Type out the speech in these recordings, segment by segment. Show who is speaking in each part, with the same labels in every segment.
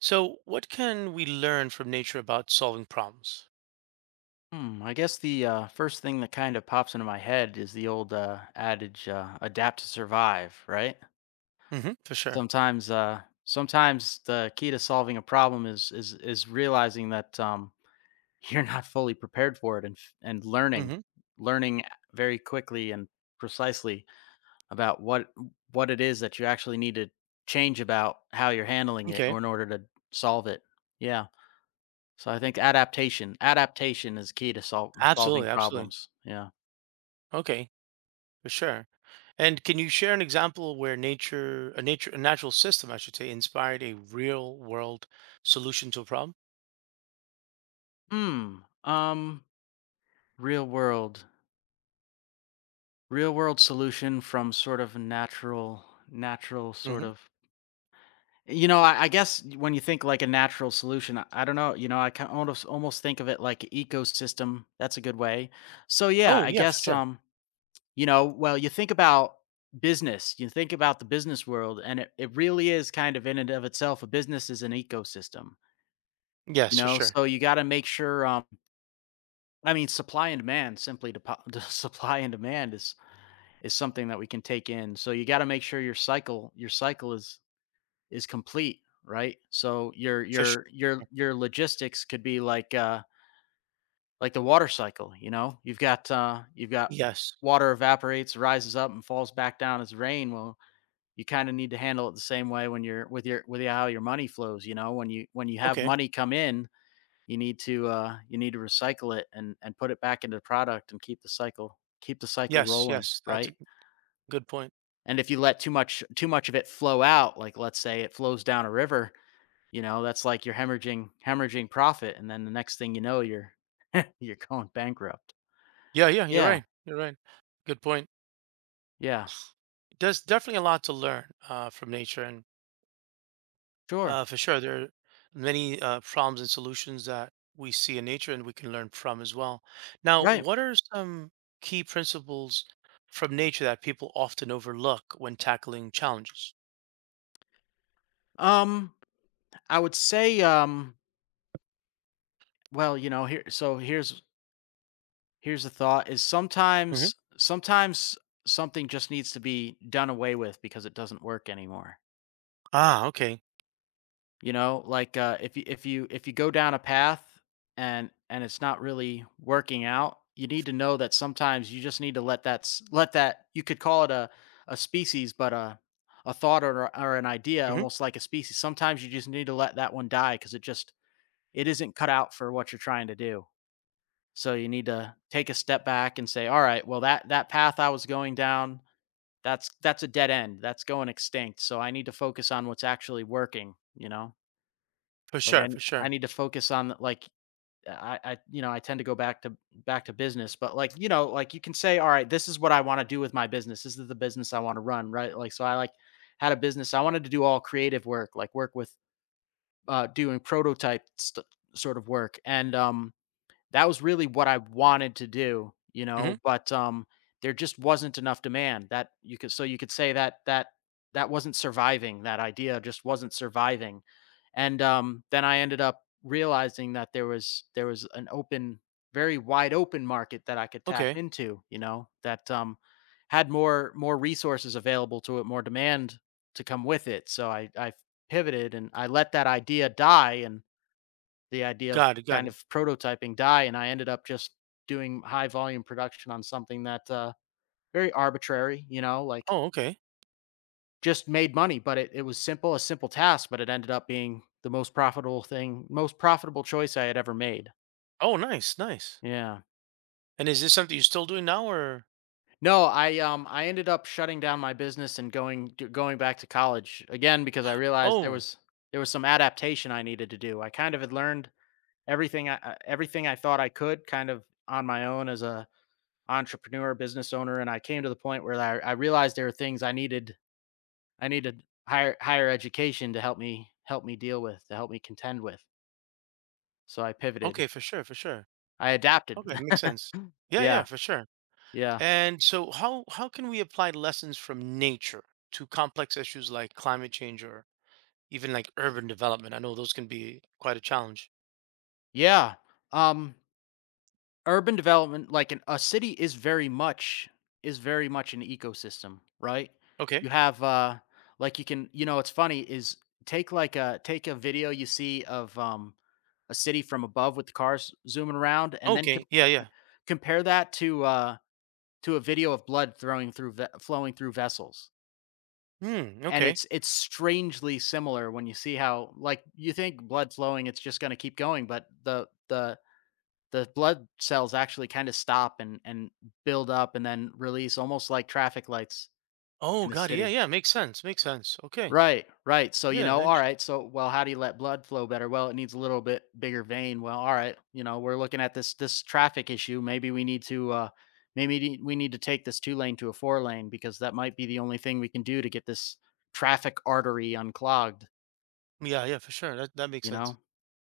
Speaker 1: So, what can we learn from nature about solving problems?
Speaker 2: I guess the first thing that kind of pops into my head is the old adage, adapt to survive, right?
Speaker 1: Hmm, for sure.
Speaker 2: Sometimes the key to solving a problem is realizing that you're not fully prepared for it and learning,
Speaker 1: Hmm.
Speaker 2: learning very quickly and precisely about what it is that you actually need to change about how you're handling it
Speaker 1: Okay.
Speaker 2: or in order to solve it. Yeah. So I think adaptation, adaptation is key to solving
Speaker 1: Absolutely. Absolutely.
Speaker 2: problems. Yeah.
Speaker 1: Okay. For sure. And can you share an example where a natural system, I should say, inspired a real world solution to a problem?
Speaker 2: Hmm. Um. Real world. Real world solution from sort of natural, natural sort
Speaker 1: Hmm.
Speaker 2: of. You know, I guess when you think like a natural solution, I don't know. You know, I kind almost think of it like a ecosystem. That's a good way. So yeah,
Speaker 1: Oh,
Speaker 2: I
Speaker 1: yeah, for
Speaker 2: guess.
Speaker 1: sure.
Speaker 2: You know, well, you think about business. You think about the business world, and it really is kind of in and of itself. A business is an ecosystem. You
Speaker 1: Yes, for
Speaker 2: know,
Speaker 1: sure.
Speaker 2: so you got to make sure. I mean, supply and demand. Simply, to, supply and demand is something that we can take in. So you got to make sure your cycle is complete, right? So your
Speaker 1: For sure.
Speaker 2: your your your logistics could be like the water cycle, you know? You've got
Speaker 1: Yes.
Speaker 2: water evaporates, rises up and falls back down as rain. Well, you kind of need to handle it the same way when you're with your with how your money flows, you know? When you have
Speaker 1: Okay.
Speaker 2: money come in, you need to recycle it and put it back into the product and keep the cycle
Speaker 1: Yes.
Speaker 2: rolling, right?
Speaker 1: Good point.
Speaker 2: And if you let too much of it flow out, like let's say it flows down a river, you know, that's like you're hemorrhaging profit, and then the next thing you know, you're you're going bankrupt.
Speaker 1: Yeah. Yeah. You're
Speaker 2: Yeah,
Speaker 1: right. You're right. Good point.
Speaker 2: yeah,
Speaker 1: There's definitely a lot to learn from nature, and
Speaker 2: sure,
Speaker 1: For sure, there are many problems and solutions that we see in nature and we can learn from as well. Now,
Speaker 2: right.
Speaker 1: what are some key principles from nature that people often overlook when tackling challenges?
Speaker 2: Um, I would say, well, you know, here, so here's the thought: is
Speaker 1: Hmm.
Speaker 2: sometimes something just needs to be done away with because it doesn't work anymore.
Speaker 1: Ah, okay.
Speaker 2: You know, like, if you if you go down a path and it's not really working out, you need to know that sometimes you just need to let that you could call it a species, but a thought or an idea
Speaker 1: Hmm.
Speaker 2: almost like a species. Sometimes you just need to let that one die because it just it isn't cut out for what you're trying to do. So you need to take a step back and say, "Alright, well, that path I was going down, that's a dead end. That's going extinct. So I need to focus on what's actually working," you know?
Speaker 1: For
Speaker 2: Like
Speaker 1: sure,
Speaker 2: I,
Speaker 1: for
Speaker 2: I
Speaker 1: sure.
Speaker 2: need to focus on, like, I you know, I tend to go back to back to business, but, like, you know, like, you can say, "All right, this is what I wanna do with my business. This is the business I wanna run," right? Like, so I, like, had a business. I wanted to do all creative work, like, work with, doing prototype st sort of work, and, that was really what I wanted to do, you
Speaker 1: Hmm.
Speaker 2: know, but, there just wasn't enough demand that you could so you could say that that wasn't surviving, that idea just wasn't surviving, and, then I ended up realizing that there was an open very wide open market that I could tap
Speaker 1: Okay,
Speaker 2: into, you know, that, had more resources available to it, more demand to come with it, so I pivoted and I let that idea die and the idea of
Speaker 1: got it, got
Speaker 2: kind
Speaker 1: it.
Speaker 2: of prototyping die, and I ended up just doing high volume production on something that very arbitrary, you know, like
Speaker 1: Oh, okay.
Speaker 2: just made money, but it was simple, a simple task, but it ended up being the most profitable thing, most profitable choice I had ever made.
Speaker 1: Oh, nice, nice.
Speaker 2: Yeah.
Speaker 1: And is this something you're still doing now, or?
Speaker 2: No, I ended up shutting down my business and going back to college again because I realized there
Speaker 1: Oh,
Speaker 2: was there was some adaptation I needed to do. I kind of had learned everything everything I thought I could kind of on my own as a entrepreneur, business owner, and I came to the point where I realized there were things I needed. I needed higher education to help me deal with, to help me contend with. So I pivoted.
Speaker 1: okay, for sure, for sure.
Speaker 2: I adapted.
Speaker 1: Okay, makes sense. Yeah, yeah,
Speaker 2: yeah,
Speaker 1: for sure.
Speaker 2: yeah,
Speaker 1: And so how can we apply lessons from nature to complex issues like climate change or even like urban development? I know those can be quite a challenge.
Speaker 2: yeah. Um, urban development, like an, a city, is very much an ecosystem, right? You
Speaker 1: Okay.
Speaker 2: have like you can, you know, it's funny is take like a take a video you see of a city from above with the cars zooming around and then
Speaker 1: Okay. Yeah, yeah.
Speaker 2: Compare that to a video of blood throwing through ve flowing through vessels,
Speaker 1: Hmm,
Speaker 2: and
Speaker 1: okay.
Speaker 2: it's strangely similar when you see how like, you think blood flowing, it's just gonna keep going, but the blood cells actually kinda stop and build up and then release almost like traffic lights
Speaker 1: Oh
Speaker 2: in the
Speaker 1: God, yeah,
Speaker 2: city.
Speaker 1: yeah, makes sense. Makes sense. Okay.
Speaker 2: Right, right. So, you
Speaker 1: Yeah,
Speaker 2: know, all
Speaker 1: int-
Speaker 2: right. So, well, how do you let blood flow better? Well, it needs a little bit bigger vein. Well, all right. You know, we're looking at this traffic issue. Maybe we need to we need to take this two lane to a four-lane because that might be the only thing we can do to get this traffic artery unclogged,
Speaker 1: yeah, yeah, for sure. That that makes
Speaker 2: you
Speaker 1: sense.
Speaker 2: know?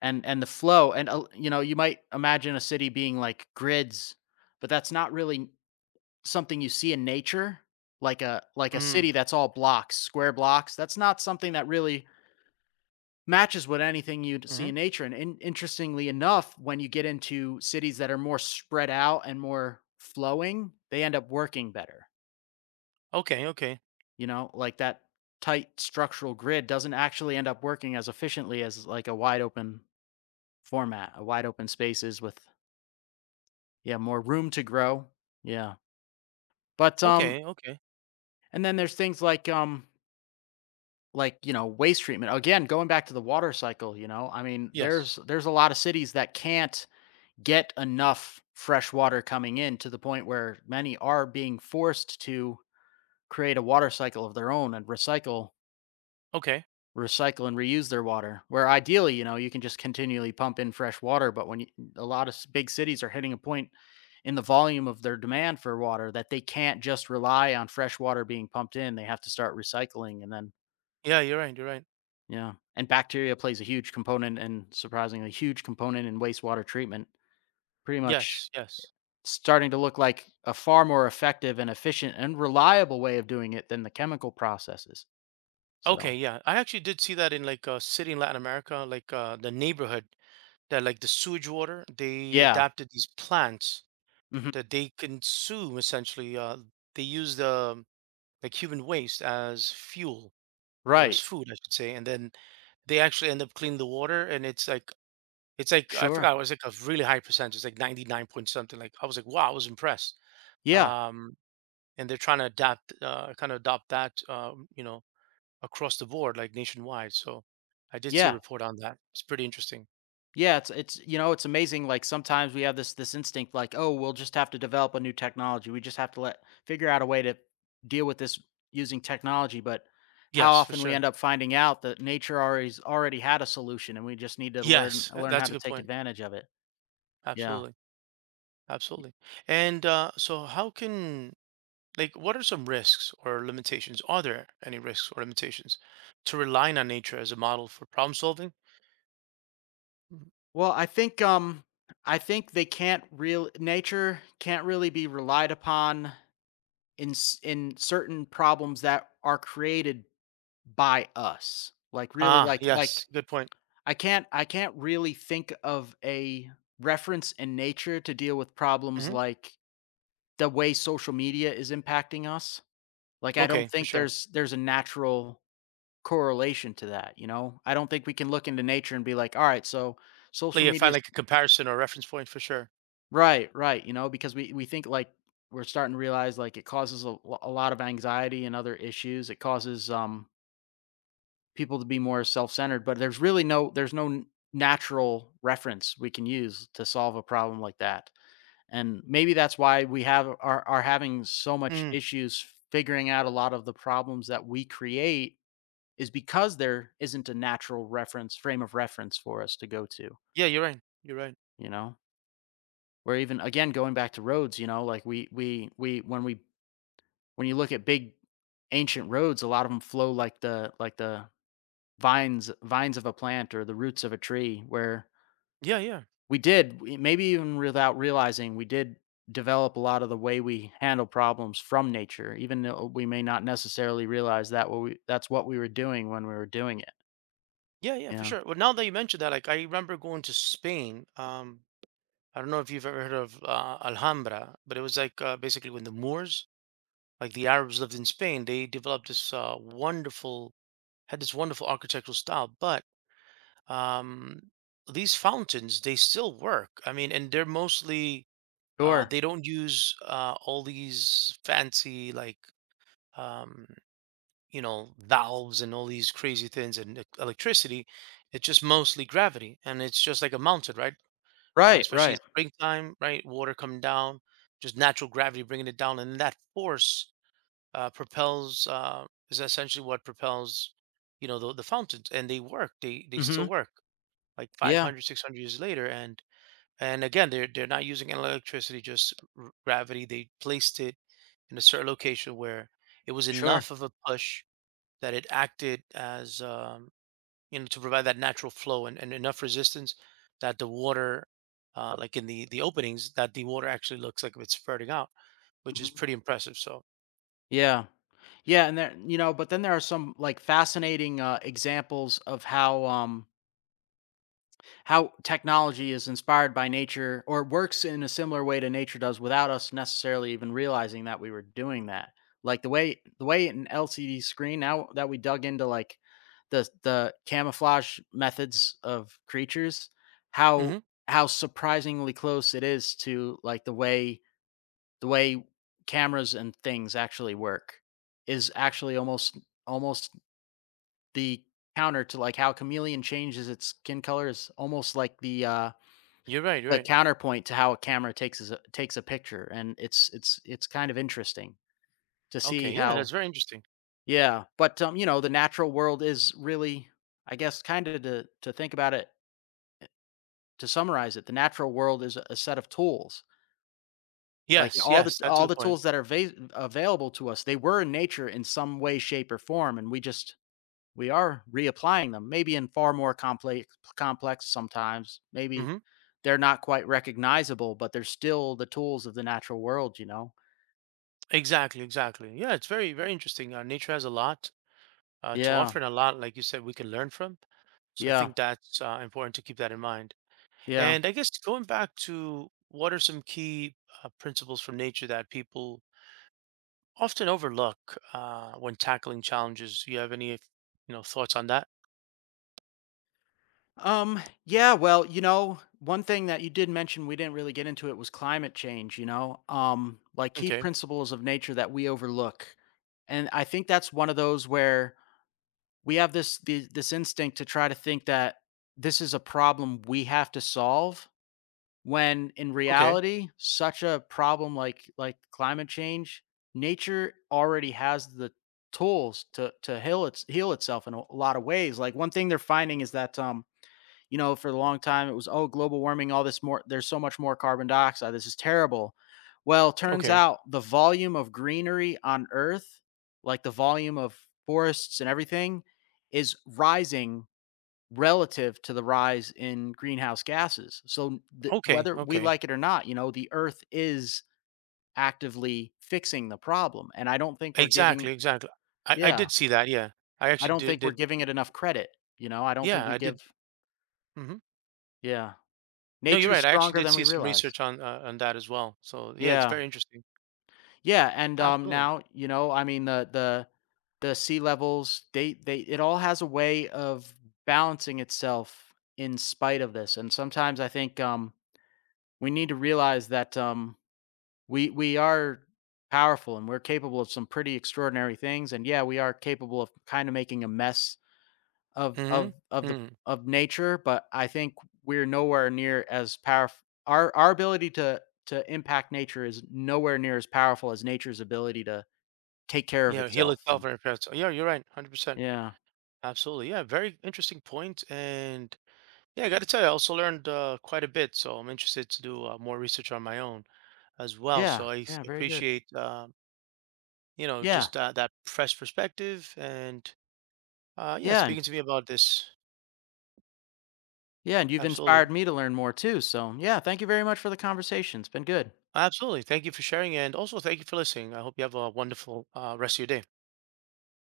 Speaker 2: And the flow and you know, you might imagine a city being like grids, but that's not really something you see in nature. Like a
Speaker 1: Mm,
Speaker 2: city that's all blocks, square blocks. That's not something that really matches with anything you'd
Speaker 1: hmm,
Speaker 2: see
Speaker 1: mm-hmm.
Speaker 2: in nature. Interestingly enough, when you get into cities that are more spread out and more flowing, they end up working better.
Speaker 1: Okay, okay.
Speaker 2: You know, like that tight structural grid doesn't actually end up working as efficiently as like a wide open format, a wide open spaces with yeah, more room to grow. Yeah. But
Speaker 1: Okay, okay.
Speaker 2: and then there's things like you know waste treatment again going back to the water cycle you know I mean
Speaker 1: Yes.
Speaker 2: there's a lot of cities that can't get enough fresh water coming in to the point where many are being forced to create a water cycle of their own and recycle
Speaker 1: Okay.
Speaker 2: recycle and reuse their water where ideally you know you can just continually pump in fresh water but when you, a lot of big cities are hitting a point in the volume of their demand for water that they can't just rely on fresh water being pumped in they have to start recycling and then
Speaker 1: Yeah, you're right, you're right.
Speaker 2: yeah and bacteria plays a huge component and surprisingly huge component in wastewater treatment pretty much
Speaker 1: Yes, yes.
Speaker 2: starting to look like a far more effective and efficient and reliable way of doing it than the chemical processes.
Speaker 1: Okay,
Speaker 2: So,
Speaker 1: yeah. I actually did see that in like a city in Latin America, like the neighborhood that like the sewage water, they
Speaker 2: yeah.
Speaker 1: adapted these plants
Speaker 2: Mhm.
Speaker 1: that they consume essentially. They use the like human waste as fuel or as
Speaker 2: Right.
Speaker 1: food, I should say, and then they actually end up cleaning the water. And it's like I
Speaker 2: Sure.
Speaker 1: forgot it was like a really high percentage, like ninety nine point something. Like I was like, wow, I was impressed.
Speaker 2: Yeah.
Speaker 1: Um, and they're trying to adapt, kind of adopt that, you know, across the board, like nationwide. So I did see a
Speaker 2: Yeah.
Speaker 1: report on that. It's pretty interesting.
Speaker 2: Yeah, it's you know, it's amazing like sometimes we have this instinct like, "Oh, we'll just have to develop a new technology. We just have to let figure out a way to deal with this using technology." But how
Speaker 1: Yes, for
Speaker 2: often we
Speaker 1: sure.
Speaker 2: end up finding out that nature already had a solution and we just need to learn
Speaker 1: Yes,
Speaker 2: learn how
Speaker 1: that's a
Speaker 2: to
Speaker 1: good
Speaker 2: take
Speaker 1: point.
Speaker 2: advantage of it. Yeah.
Speaker 1: Absolutely. Absolutely. And so, how can, like, what are some risks or limitations? Are there any risks or limitations to relying on nature as a model for problem solving? Mhm.
Speaker 2: Well, I think they can't real nature can't really be relied upon in certain problems that are created by us. Like, really,
Speaker 1: Ah,
Speaker 2: like,
Speaker 1: yes. Good point.
Speaker 2: I can't really think of a reference in nature to deal with problems
Speaker 1: Hmm.
Speaker 2: like the way social media is impacting us. Like, I don't
Speaker 1: Okay, for
Speaker 2: think
Speaker 1: sure.
Speaker 2: there's a natural correlation to that, you know? I don't think we can look into nature and be like, "Alright, so
Speaker 1: Like,
Speaker 2: social
Speaker 1: yeah,
Speaker 2: media
Speaker 1: find like a comparison or reference point for sure.
Speaker 2: Right, right, you know, because we think, like, we're starting to realize, like, it causes a lo a lot of anxiety and other issues. It causes, people to be more self-centered, but there's really no there's no n natural reference we can use to solve a problem like that, and maybe that's why we have are having so much
Speaker 1: Mhm.
Speaker 2: issues figuring out a lot of the problems that we create is because there isn't a natural reference frame of reference for us to go to,
Speaker 1: Yeah, you're right. You're right.
Speaker 2: you know? Or even, again, going back to roads, you know, like, we when we when you look at big ancient roads, a lot of them flow like the vines of a plant or the roots of a tree where
Speaker 1: Yeah, yeah.
Speaker 2: we maybe even without realizing, we did develop a lot of the way we handle problems from nature, even though we may not necessarily realize that what we that's what we were doing when we were doing it.
Speaker 1: Yeah, yeah, for
Speaker 2: Yeah.
Speaker 1: sure. Well, now that you mentioned that, like, I remember going to Spain. I don't know if you've ever heard of Alhambra, but it was like basically when the Moors like the Arabs lived in Spain, they developed this wonderful had this wonderful architectural style. But um, these fountains, they still work. I mean, and they're mostly
Speaker 2: Sure.
Speaker 1: they don't use all these fancy like um, you know, valves and all these crazy things and electricity. It's just mostly gravity, and it's just like a mountain, right?
Speaker 2: Right,
Speaker 1: Especially in
Speaker 2: right.
Speaker 1: springtime, right? Water coming down, just natural gravity bringing it down, and that force propels is essentially what propels you know the fountains, and they they
Speaker 2: Mhm.
Speaker 1: still work like
Speaker 2: Yeah.
Speaker 1: 500 600 years later, and again they're not using electricity, just gravity. They placed it in a certain location where it was
Speaker 2: Sure.
Speaker 1: enough of a push that it acted as, you know, to provide that natural flow and enough resistance that the water, like in the openings that the water actually looks like it's spurting out, which is
Speaker 2: Mhm.
Speaker 1: pretty impressive. So
Speaker 2: Yeah. Yeah, and there, you know, but then there are some, like, fascinating, examples of how technology is inspired by nature or works in a similar way to nature does without us necessarily even realizing that we were doing that, like the way an LCD screen, now that we dug into, like, the camouflage methods of creatures, how
Speaker 1: mhm,
Speaker 2: how surprisingly close it is to, like, the way cameras and things actually work is actually almost the counter to, like, how chameleon changes its skin color is almost like the
Speaker 1: you're right, you're
Speaker 2: the
Speaker 1: right.
Speaker 2: counterpoint to how a camera takes a picture, and it's kind of interesting to see
Speaker 1: Okay, yeah, that's
Speaker 2: how.
Speaker 1: very interesting.
Speaker 2: Yeah, but, you know, the natural world is really, I guess, kinda, to think about it, to summarize it, the natural world is a set of tools. Like,
Speaker 1: Yes,
Speaker 2: all the
Speaker 1: yes, that's a
Speaker 2: all
Speaker 1: good
Speaker 2: the
Speaker 1: point.
Speaker 2: tools that are available to us, they were in nature in some way, shape, or form, and we just we are reapplying them, maybe in far more complex sometimes. Maybe
Speaker 1: Hmm.
Speaker 2: they're not quite recognizable, but they're still the tools of the natural world, you know?
Speaker 1: Exactly, exactly. Yeah, it's very, very interesting. Nature has a lot to
Speaker 2: Yeah.
Speaker 1: offer, and a lot, like you said, we can learn from. So I
Speaker 2: Yeah.
Speaker 1: think that's important to keep that in mind.
Speaker 2: Yeah.
Speaker 1: And I guess going back to what are some key principles from nature that people often overlook when tackling challenges? Do you have any, you know, thoughts on that?
Speaker 2: Yeah, well, you know, one thing that you did mention, we didn't really get into it, was climate change, you know? Like key
Speaker 1: Okay,
Speaker 2: principles of nature that we overlook. And I think that's one of those where we have this instinct to try to think that this is a problem we have to solve. When in
Speaker 1: okay,
Speaker 2: reality, such a problem like climate change, nature already has the tools to heal its heal itself in a lot of ways. Like, one thing they're finding is that you know, for a long time it was, oh, global warming, all this, more there's so much more carbon dioxide. This is terrible. Well, turns
Speaker 1: okay,
Speaker 2: out the volume of greenery on Earth, like the volume of forests and everything, is rising relative to the rise in greenhouse gases. So
Speaker 1: okay,
Speaker 2: whether we
Speaker 1: okay.
Speaker 2: like it or not, you know, the earth is actively fixing the problem, and I don't think we're giving,
Speaker 1: Exactly, exactly. I
Speaker 2: yeah,
Speaker 1: did see that. Yeah, I
Speaker 2: I
Speaker 1: actually
Speaker 2: don't
Speaker 1: did.
Speaker 2: think we're
Speaker 1: Did
Speaker 2: giving it enough credit, you know? I don't think
Speaker 1: yeah,
Speaker 2: we
Speaker 1: I
Speaker 2: give,
Speaker 1: did. Mhm.
Speaker 2: yeah.
Speaker 1: No, you're
Speaker 2: Nature's
Speaker 1: right. I actually
Speaker 2: stronger
Speaker 1: did
Speaker 2: than we
Speaker 1: see some
Speaker 2: realize.
Speaker 1: research on that as well. So yeah, it's
Speaker 2: Yeah.
Speaker 1: very interesting.
Speaker 2: Yeah, and
Speaker 1: Absolutely.
Speaker 2: now, you know, I mean the sea levels, they it all has a way of balancing itself in spite of this. And sometimes I think we need to realize that we are powerful and we're capable of some pretty extraordinary things, and yeah, we are capable of kind of making a mess of
Speaker 1: Hmm.
Speaker 2: the
Speaker 1: Hmm.
Speaker 2: of nature, but I think we're nowhere near as powerful, our ability to impact nature is nowhere near as powerful as nature's ability to take care of
Speaker 1: Yeah, heal
Speaker 2: itself.
Speaker 1: itself
Speaker 2: And
Speaker 1: and repair itself. Yeah, you're right. 100%.
Speaker 2: yeah,
Speaker 1: Absolutely. Yeah, very interesting point. And yeah, I got to tell you, I also learned quite a bit. So I'm interested to do more research on my own as well.
Speaker 2: yeah,
Speaker 1: So
Speaker 2: yeah, very good,
Speaker 1: appreciate, you know,
Speaker 2: yeah,
Speaker 1: just that fresh perspective and yeah,
Speaker 2: yeah, and
Speaker 1: speaking to me about this.
Speaker 2: yeah, and you've inspired
Speaker 1: Absolutely.
Speaker 2: me to learn more too, so yeah, thank you very much for the conversation, it's been good.
Speaker 1: Absolutely. Thank you for sharing. And also thank you for listening. I hope you have a wonderful rest of your day.